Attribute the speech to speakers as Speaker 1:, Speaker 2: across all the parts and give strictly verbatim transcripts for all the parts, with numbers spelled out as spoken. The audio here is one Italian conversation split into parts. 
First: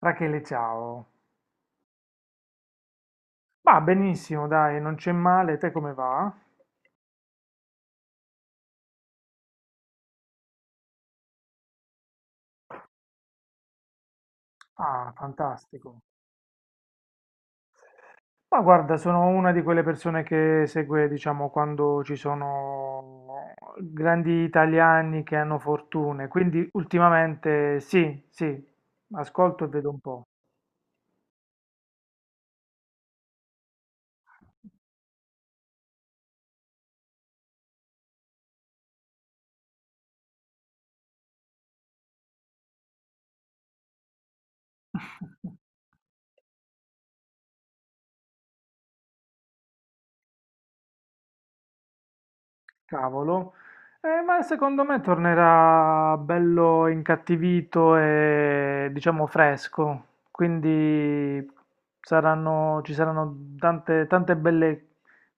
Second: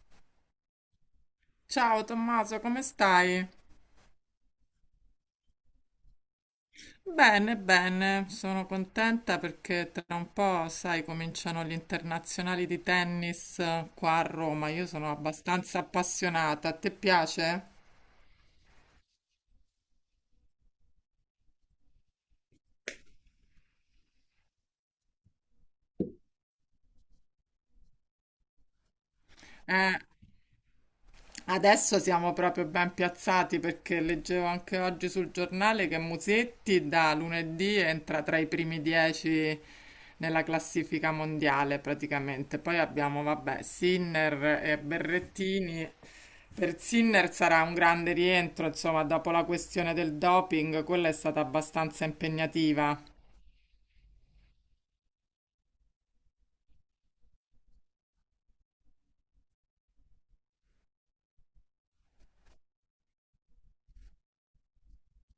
Speaker 1: Rachele, ciao.
Speaker 2: Ciao Tommaso, come stai?
Speaker 1: Ma benissimo, dai, non c'è male. Te come va?
Speaker 2: Bene, bene, sono contenta perché tra un po', sai, cominciano gli internazionali di tennis eh, qua a Roma. Io sono
Speaker 1: Ah,
Speaker 2: abbastanza
Speaker 1: fantastico.
Speaker 2: appassionata. A te piace?
Speaker 1: Ma guarda, sono una di quelle persone che segue, diciamo, quando ci sono grandi italiani che hanno fortune. Quindi ultimamente sì, sì, ascolto e vedo
Speaker 2: Eh.
Speaker 1: un po'.
Speaker 2: Adesso siamo proprio ben piazzati perché leggevo anche oggi sul giornale che Musetti da lunedì entra tra i primi dieci nella classifica mondiale praticamente. Poi abbiamo, vabbè, Sinner e Berrettini. Per Sinner sarà un grande rientro, insomma, dopo la questione del doping, quella è stata abbastanza impegnativa.
Speaker 1: Cavolo. Eh, ma secondo me tornerà bello incattivito e diciamo fresco, quindi saranno- ci saranno tante, tante belle,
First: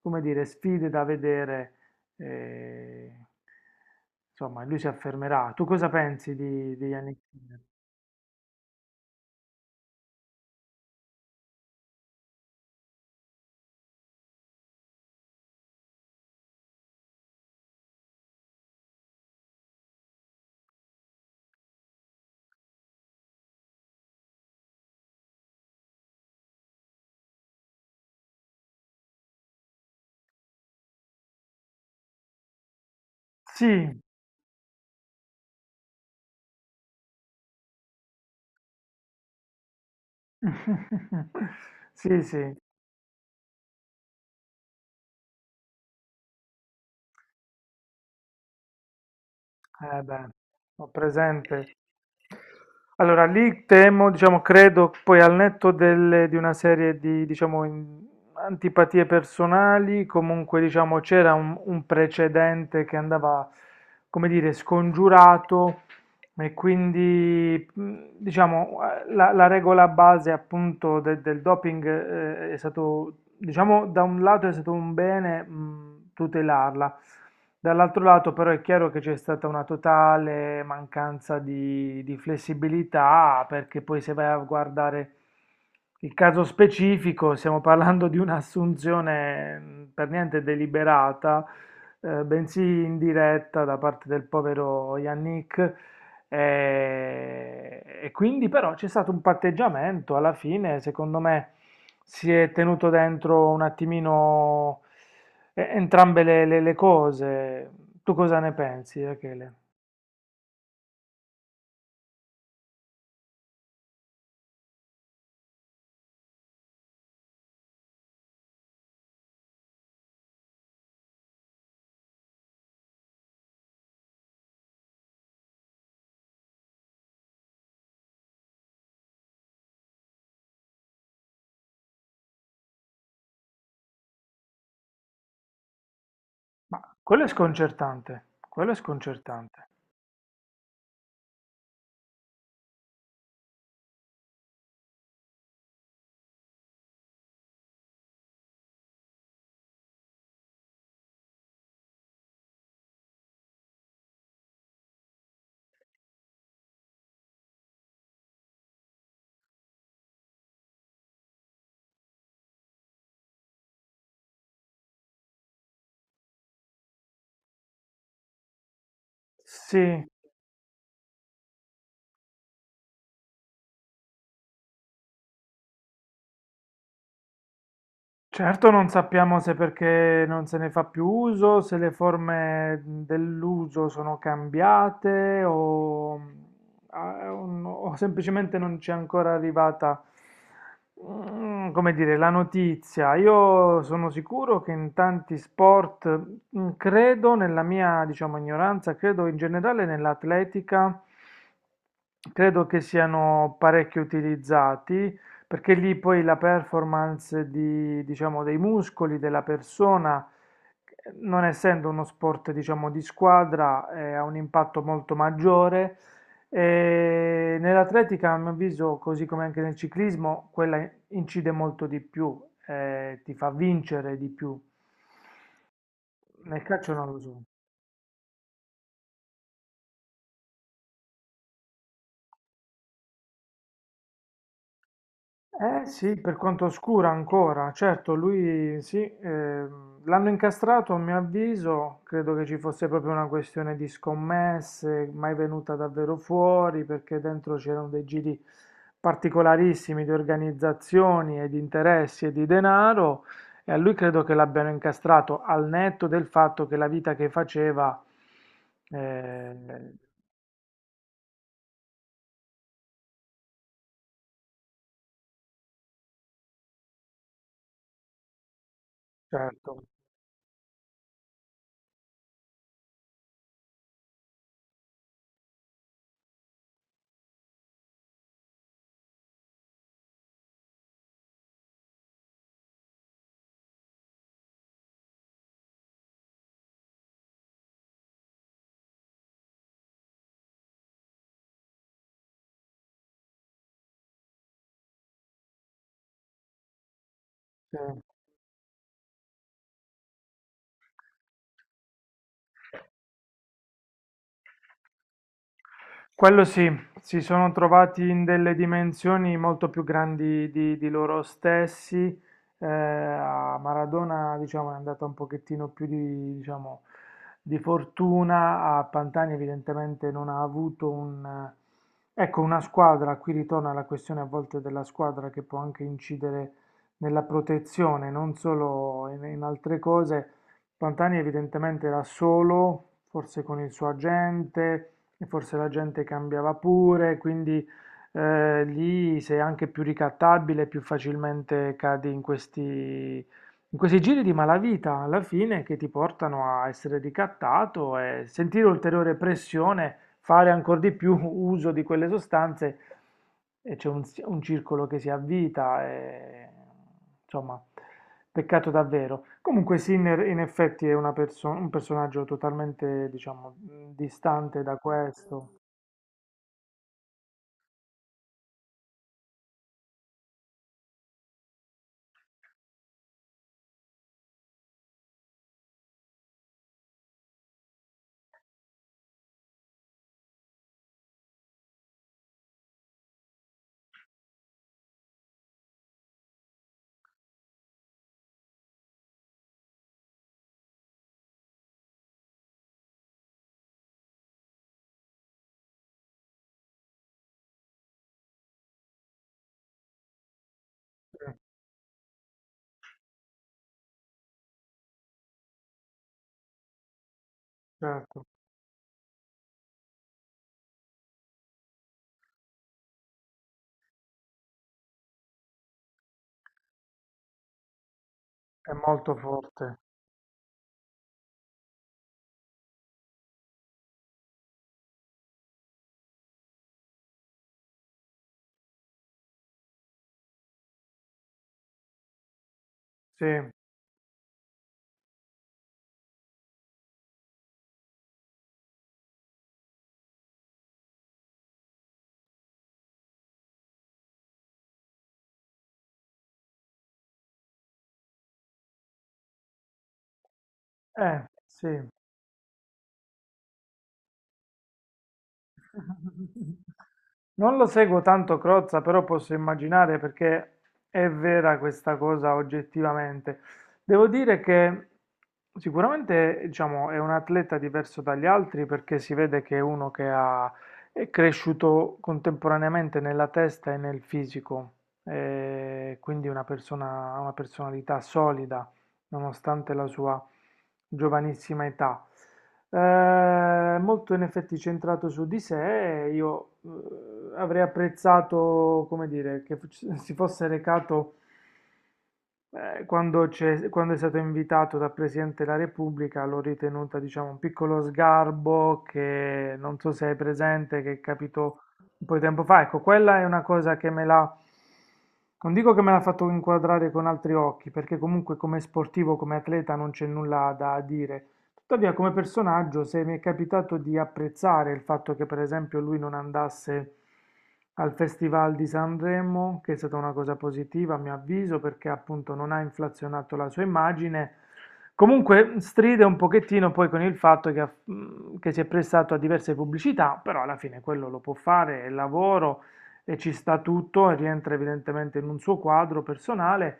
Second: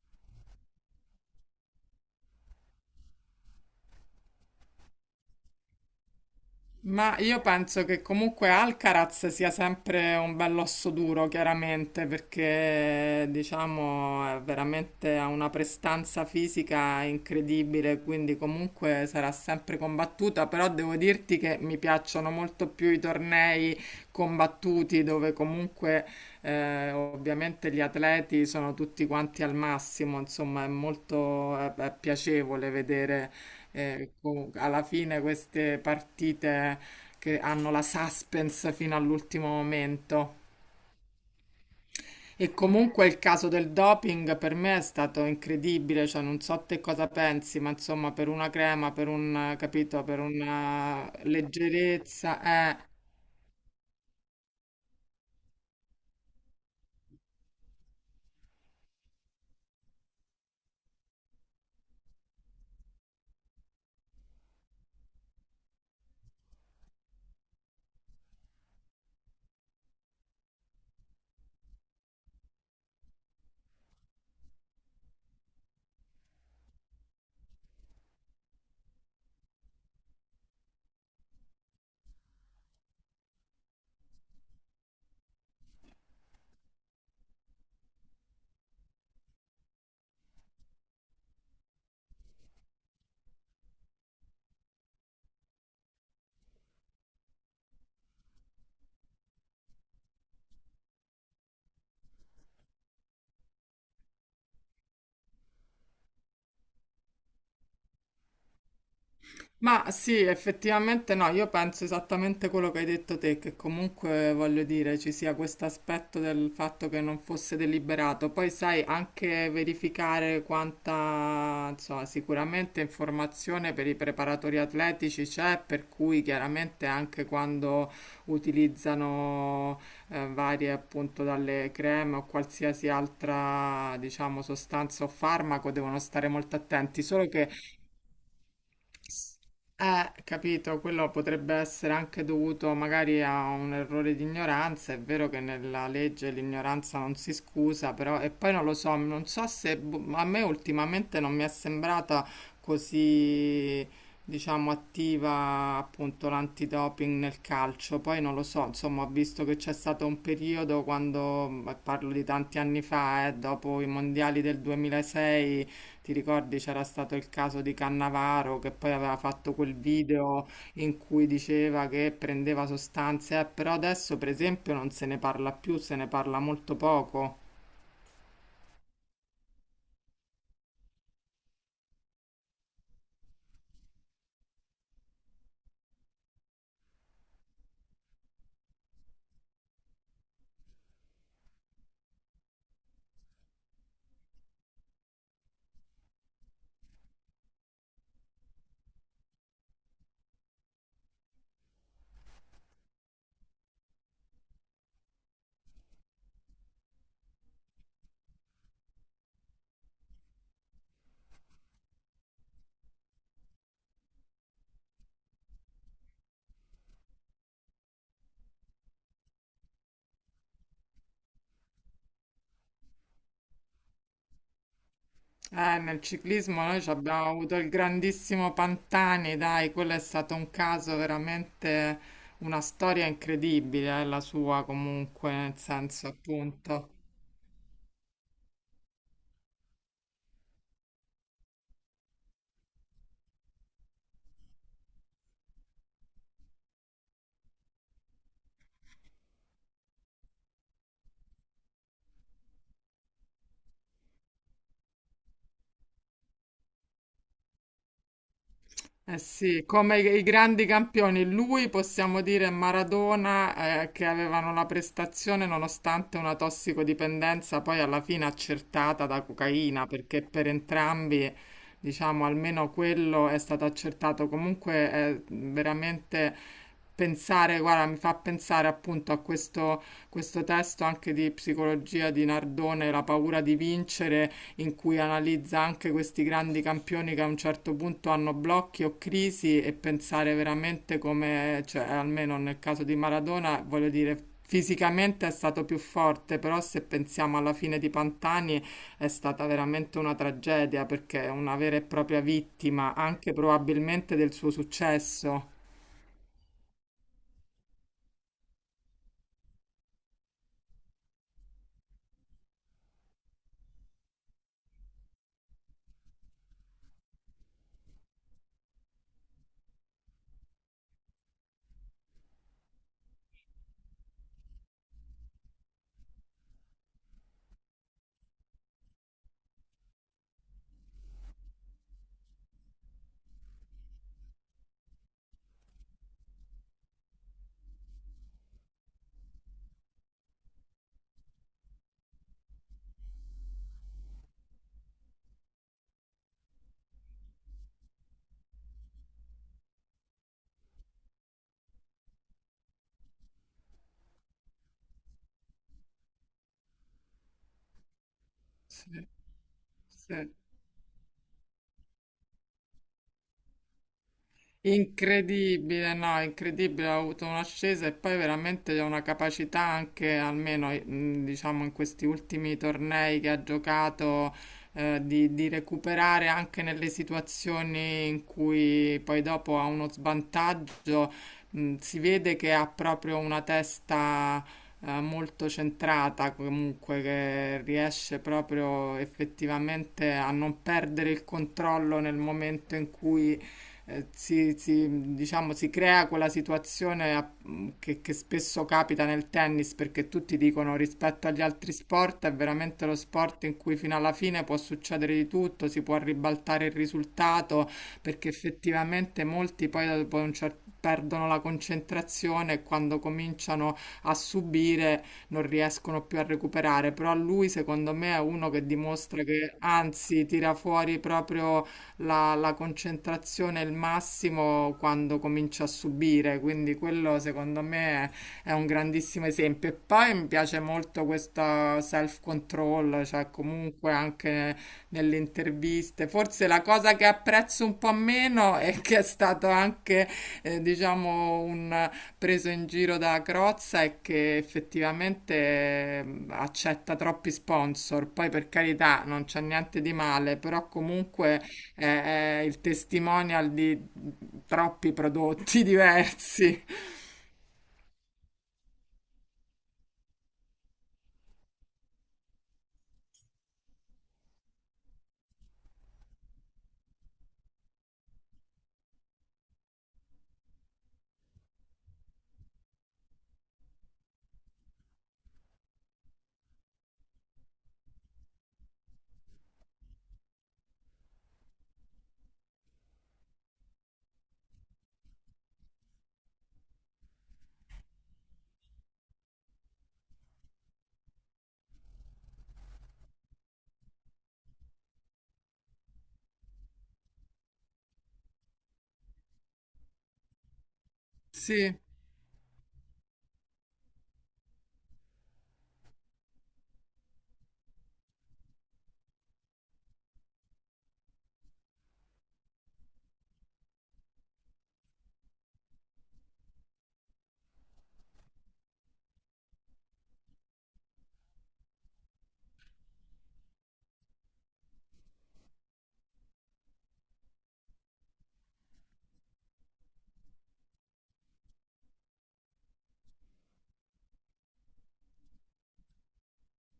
Speaker 1: come dire, sfide da vedere. eh, insomma, lui si affermerà. Tu cosa pensi di, di
Speaker 2: Ma
Speaker 1: Yannick
Speaker 2: io
Speaker 1: Sinner?
Speaker 2: penso che comunque Alcaraz sia sempre un bell'osso duro, chiaramente, perché diciamo è veramente ha una prestanza fisica incredibile, quindi comunque sarà sempre combattuta, però devo dirti che mi piacciono molto più i tornei combattuti dove comunque eh, ovviamente gli atleti sono tutti quanti al massimo, insomma, è molto è- è piacevole vedere
Speaker 1: Sì,
Speaker 2: e comunque, alla fine queste partite che hanno la suspense fino all'ultimo momento.
Speaker 1: sì,
Speaker 2: E
Speaker 1: sì,
Speaker 2: comunque il caso del doping per me è stato incredibile, cioè non so te cosa pensi, ma insomma per una crema, per un,
Speaker 1: eh
Speaker 2: capito, per
Speaker 1: beh, ho
Speaker 2: una
Speaker 1: presente.
Speaker 2: leggerezza, eh.
Speaker 1: Allora, lì temo, diciamo, credo poi al netto delle- di una serie di, diciamo, in- antipatie personali, comunque, diciamo, c'era un, un precedente che andava, come dire, scongiurato e quindi, mh, diciamo, la, la regola base appunto de- del doping eh, è stato, diciamo, da un lato è stato un bene, mh, tutelarla, dall'altro lato però è chiaro che c'è stata una totale mancanza di, di flessibilità, perché poi se vai a guardare il caso specifico, stiamo parlando di un'assunzione, mh, per niente deliberata, eh, bensì indiretta da parte del povero Yannick e, e quindi però c'è stato un patteggiamento alla fine. Secondo me si è tenuto dentro un attimino eh, entrambe le, le- le cose. Tu cosa ne pensi, Rachele?
Speaker 2: Ma sì, effettivamente no, io penso esattamente quello che hai detto te, che comunque voglio dire ci sia questo aspetto del fatto che non fosse deliberato. Poi sai anche verificare quanta, insomma, sicuramente informazione per i preparatori atletici c'è, per cui chiaramente anche quando utilizzano eh, varie appunto dalle creme o qualsiasi altra, diciamo, sostanza o farmaco devono stare molto
Speaker 1: Ma
Speaker 2: attenti,
Speaker 1: quello
Speaker 2: solo
Speaker 1: è
Speaker 2: che
Speaker 1: sconcertante, quello è sconcertante.
Speaker 2: eh, capito, quello potrebbe essere anche dovuto magari a un errore di ignoranza. È vero che nella legge l'ignoranza non si scusa, però e poi non lo so, non so se boh, a me ultimamente non mi è sembrata così, diciamo, attiva appunto l'antidoping nel calcio. Poi non lo so, insomma, ho visto che c'è stato un periodo quando, ma parlo di tanti anni fa, eh, dopo i mondiali del duemilasei ti ricordi c'era stato il caso di Cannavaro che poi aveva fatto quel
Speaker 1: Sì.
Speaker 2: video in cui diceva che prendeva sostanze, eh, però adesso per esempio non se ne parla più, se ne parla molto poco.
Speaker 1: Certo non sappiamo se perché non se ne fa più uso, se le forme dell'uso sono cambiate o, ah, o no- o semplicemente non c'è ancora arrivata, mm, come dire, la notizia. Io sono sicuro che in tanti sport, mm, credo nella mia, diciamo, ignoranza, credo in generale nell'atletica, credo che siano parecchio utilizzati. Perché lì poi la performance di, diciamo, dei muscoli, della persona, eh, non essendo uno sport, diciamo, di squadra, eh, ha un impatto molto maggiore. E nell'atletica, a mio avviso, così come anche nel ciclismo, quella incide molto di più, eh, ti fa vincere di più.
Speaker 2: Eh, nel ciclismo
Speaker 1: Nel
Speaker 2: noi ci
Speaker 1: calcio non lo
Speaker 2: abbiamo
Speaker 1: so.
Speaker 2: avuto il grandissimo Pantani, dai, quello è stato un caso veramente una storia incredibile, eh, la sua comunque, nel
Speaker 1: Eh
Speaker 2: senso
Speaker 1: sì, per quanto
Speaker 2: appunto.
Speaker 1: oscura ancora, certo, lui sì, ehm, l'hanno incastrato a mio avviso, credo che ci fosse proprio una questione di scommesse, mai venuta davvero fuori, perché dentro c'erano dei giri particolarissimi di organizzazioni e di interessi e di denaro, e a lui credo che l'abbiano incastrato al netto del fatto che la vita che faceva,
Speaker 2: Eh sì,
Speaker 1: eh,
Speaker 2: come i i grandi campioni, lui possiamo dire Maradona, eh, che avevano la prestazione nonostante una tossicodipendenza poi alla fine accertata da
Speaker 1: certo,
Speaker 2: cocaina, perché per entrambi, diciamo, almeno quello è stato accertato. Comunque è veramente pensare, guarda, mi fa pensare appunto a questo, questo testo anche di psicologia di Nardone, La paura di vincere, in cui analizza anche questi grandi campioni che a un certo punto hanno blocchi o crisi e pensare veramente come, cioè, almeno nel caso di Maradona, voglio dire, fisicamente è stato più forte, però se pensiamo alla
Speaker 1: sì.
Speaker 2: fine di Pantani è stata veramente una tragedia perché è una vera e propria vittima, anche probabilmente del suo successo.
Speaker 1: Quello sì, si sono trovati in delle dimensioni molto più grandi di, di loro stessi. Eh, a Maradona, diciamo, è andata un pochettino più di, diciamo, di fortuna. A Pantani, evidentemente, non ha avuto un, eh, ecco, una squadra. Qui ritorna la questione a volte della squadra che può anche incidere nella protezione, non solo in, in altre cose. Pantani, evidentemente, era solo, forse con il suo agente e forse la gente cambiava pure, quindi eh, lì sei anche più ricattabile, più facilmente cadi in questi, in questi giri di malavita, alla fine, che ti portano a essere ricattato e sentire ulteriore pressione, fare ancora di più uso di quelle sostanze, e c'è un, si- un circolo che si avvita, e, insomma, peccato
Speaker 2: Sì,
Speaker 1: davvero. Comunque
Speaker 2: sì.
Speaker 1: Sinner in effetti è una perso- un personaggio totalmente, diciamo, mh, distante da questo.
Speaker 2: Incredibile, no, incredibile, ha avuto un'ascesa e poi veramente ha una capacità anche, almeno eh, mh, diciamo in questi ultimi tornei che ha giocato, eh, di, di recuperare anche nelle situazioni in cui poi dopo ha uno svantaggio. Mh, si vede che ha proprio una testa, eh, molto centrata, comunque che riesce proprio effettivamente a non perdere il controllo nel momento in cui eh, si, si- diciamo, si crea quella situazione a- mm, che, che spesso capita nel tennis perché tutti dicono
Speaker 1: Sì,
Speaker 2: rispetto agli altri sport è veramente lo sport in cui fino alla fine può succedere di tutto, si può ribaltare il risultato
Speaker 1: certo,
Speaker 2: perché effettivamente molti poi dopo un cer- perdono la concentrazione e quando cominciano a subire non riescono più a recuperare, però lui secondo me è uno che
Speaker 1: è molto
Speaker 2: dimostra che
Speaker 1: forte.
Speaker 2: anzi tira fuori proprio la, la concentrazione è il massimo quando comincia a subire, quindi quello secondo me è, è un grandissimo esempio. E poi mi piace molto questo self-control,
Speaker 1: Sì,
Speaker 2: cioè
Speaker 1: eh,
Speaker 2: comunque anche nelle interviste. Forse la cosa che apprezzo un po' meno è che è stato anche, eh, diciamo, un preso in giro da Crozza è che effettivamente eh, accetta troppi sponsor. Poi per carità non c'è niente di male, però comunque
Speaker 1: sì.
Speaker 2: è, è il testimonial di troppi prodotti diversi.
Speaker 1: Non lo seguo tanto Crozza, però posso immaginare perché è vera questa cosa oggettivamente. Devo dire che sicuramente, diciamo, è un atleta diverso dagli altri perché si vede che è uno che ha, è cresciuto contemporaneamente nella testa e nel fisico, eh, quindi una persona, ha una personalità solida nonostante la sua giovanissima età. Eh, molto in effetti centrato su di sé, e io eh, avrei apprezzato, come dire, che f- si fosse recato eh, quando, c'è- quando è stato invitato dal Presidente della Repubblica, l'ho ritenuta, diciamo, un piccolo sgarbo che non so se è presente, che capitò
Speaker 2: Sì.
Speaker 1: un po' di tempo fa. Ecco, quella è una cosa che me l'ha, non dico che me l'ha fatto inquadrare con altri occhi, perché comunque come sportivo, come atleta non c'è nulla da dire. Tuttavia, come personaggio, se mi è capitato di apprezzare il fatto che, per esempio, lui non andasse al Festival di Sanremo, che è stata una cosa positiva, a mio avviso, perché appunto non ha inflazionato la sua immagine. Comunque stride un pochettino poi con il fatto che, ha- mm, che si è prestato a diverse pubblicità, però alla fine quello lo può fare, è lavoro e ci sta tutto, e rientra evidentemente in un suo quadro personale.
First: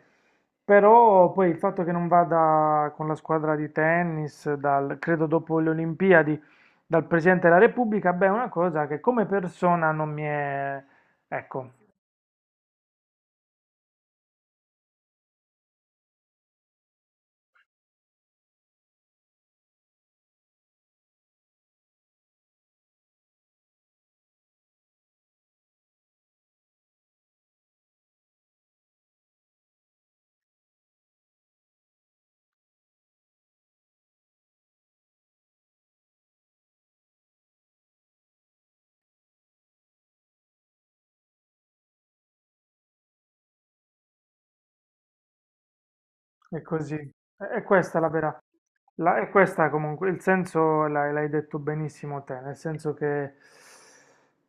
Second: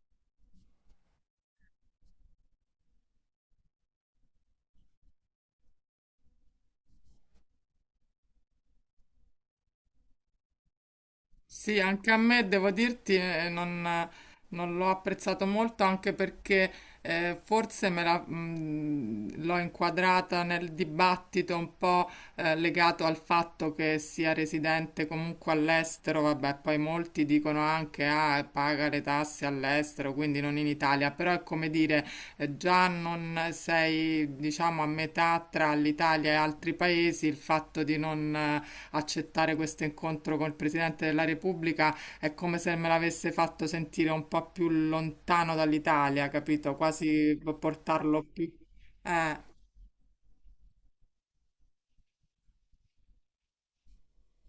Speaker 1: Però poi il fatto che non vada con la squadra di tennis, dal- credo dopo le Olimpiadi, dal Presidente della Repubblica, beh, è una cosa che come persona non mi è... Ecco,
Speaker 2: Sì, anche a me devo dirti, eh, non, non l'ho apprezzato molto anche perché eh, forse me la, mh, l'ho inquadrata nel dibattito un po' eh, legato al fatto che sia residente comunque all'estero, vabbè, poi molti dicono anche ah, paga le tasse all'estero, quindi non in Italia, però è come dire, eh, già non sei, diciamo, a metà tra l'Italia e altri paesi, il fatto di non eh, accettare questo incontro col Presidente della Repubblica è come se me l'avesse fatto sentire un po' più lontano dall'Italia,
Speaker 1: è
Speaker 2: capito?
Speaker 1: così. E
Speaker 2: Quasi
Speaker 1: e questa è la
Speaker 2: portarlo
Speaker 1: vera...
Speaker 2: più...
Speaker 1: La, e
Speaker 2: Eh.
Speaker 1: questa comunque, il senso l'hai l'hai detto benissimo te, nel senso che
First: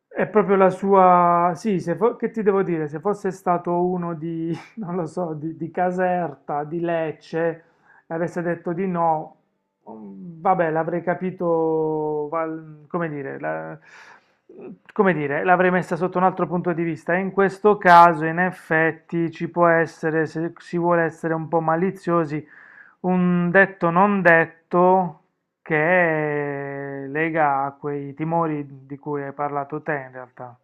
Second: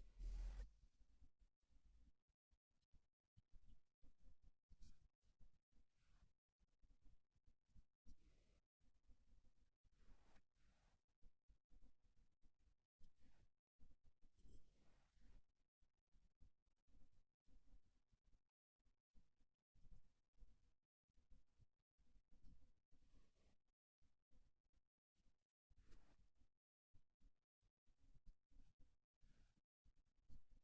Speaker 1: è proprio la sua... Sì, se fo- che ti devo dire? Se fosse stato uno di, non lo so, di, di Caserta, di Lecce, e avesse detto di no, mhmm, vabbè, l'avrei capito val come dire, la, mhmm, come dire, l'avrei messa sotto un altro punto di vista. E in questo caso, in effetti, ci può essere, se si vuole essere un po' maliziosi, un detto non detto che lega a quei timori di cui hai parlato te, in realtà.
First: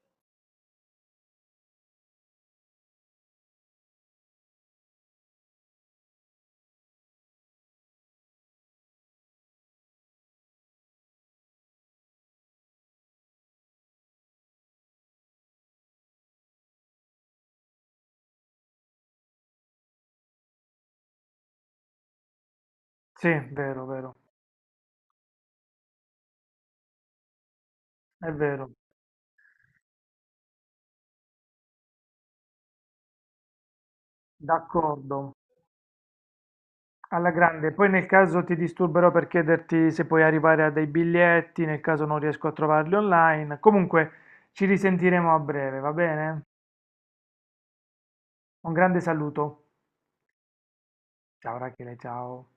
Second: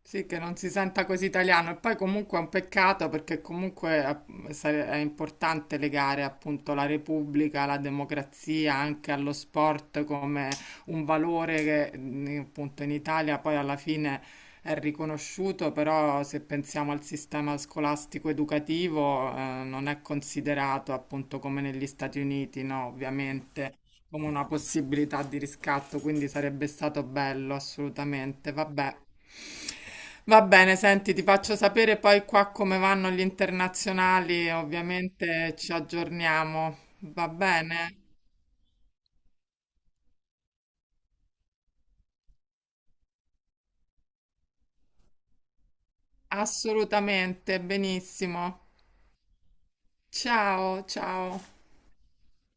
Speaker 2: Sì, che non si senta così italiano e poi comunque è un peccato perché comunque eh, sare- è importante legare appunto la Repubblica, la democrazia anche allo sport come un valore che mh, appunto in Italia poi alla fine è riconosciuto, però se pensiamo al sistema scolastico educativo eh, non è considerato appunto come negli Stati Uniti, no,
Speaker 1: Sì,
Speaker 2: ovviamente
Speaker 1: vero, vero.
Speaker 2: come una possibilità di riscatto, quindi sarebbe stato bello,
Speaker 1: È
Speaker 2: assolutamente.
Speaker 1: vero,
Speaker 2: Vabbè. Va bene, senti, ti faccio sapere poi qua come vanno gli internazionali,
Speaker 1: d'accordo.
Speaker 2: ovviamente ci aggiorniamo. Va
Speaker 1: Alla grande, poi
Speaker 2: bene?
Speaker 1: nel caso ti disturberò per chiederti se puoi arrivare a dei biglietti, nel caso non riesco a trovarli online. Comunque ci risentiremo a breve, va bene?
Speaker 2: Assolutamente, benissimo.
Speaker 1: Un grande saluto.
Speaker 2: Ciao, ciao.
Speaker 1: Ciao Rachele, ciao.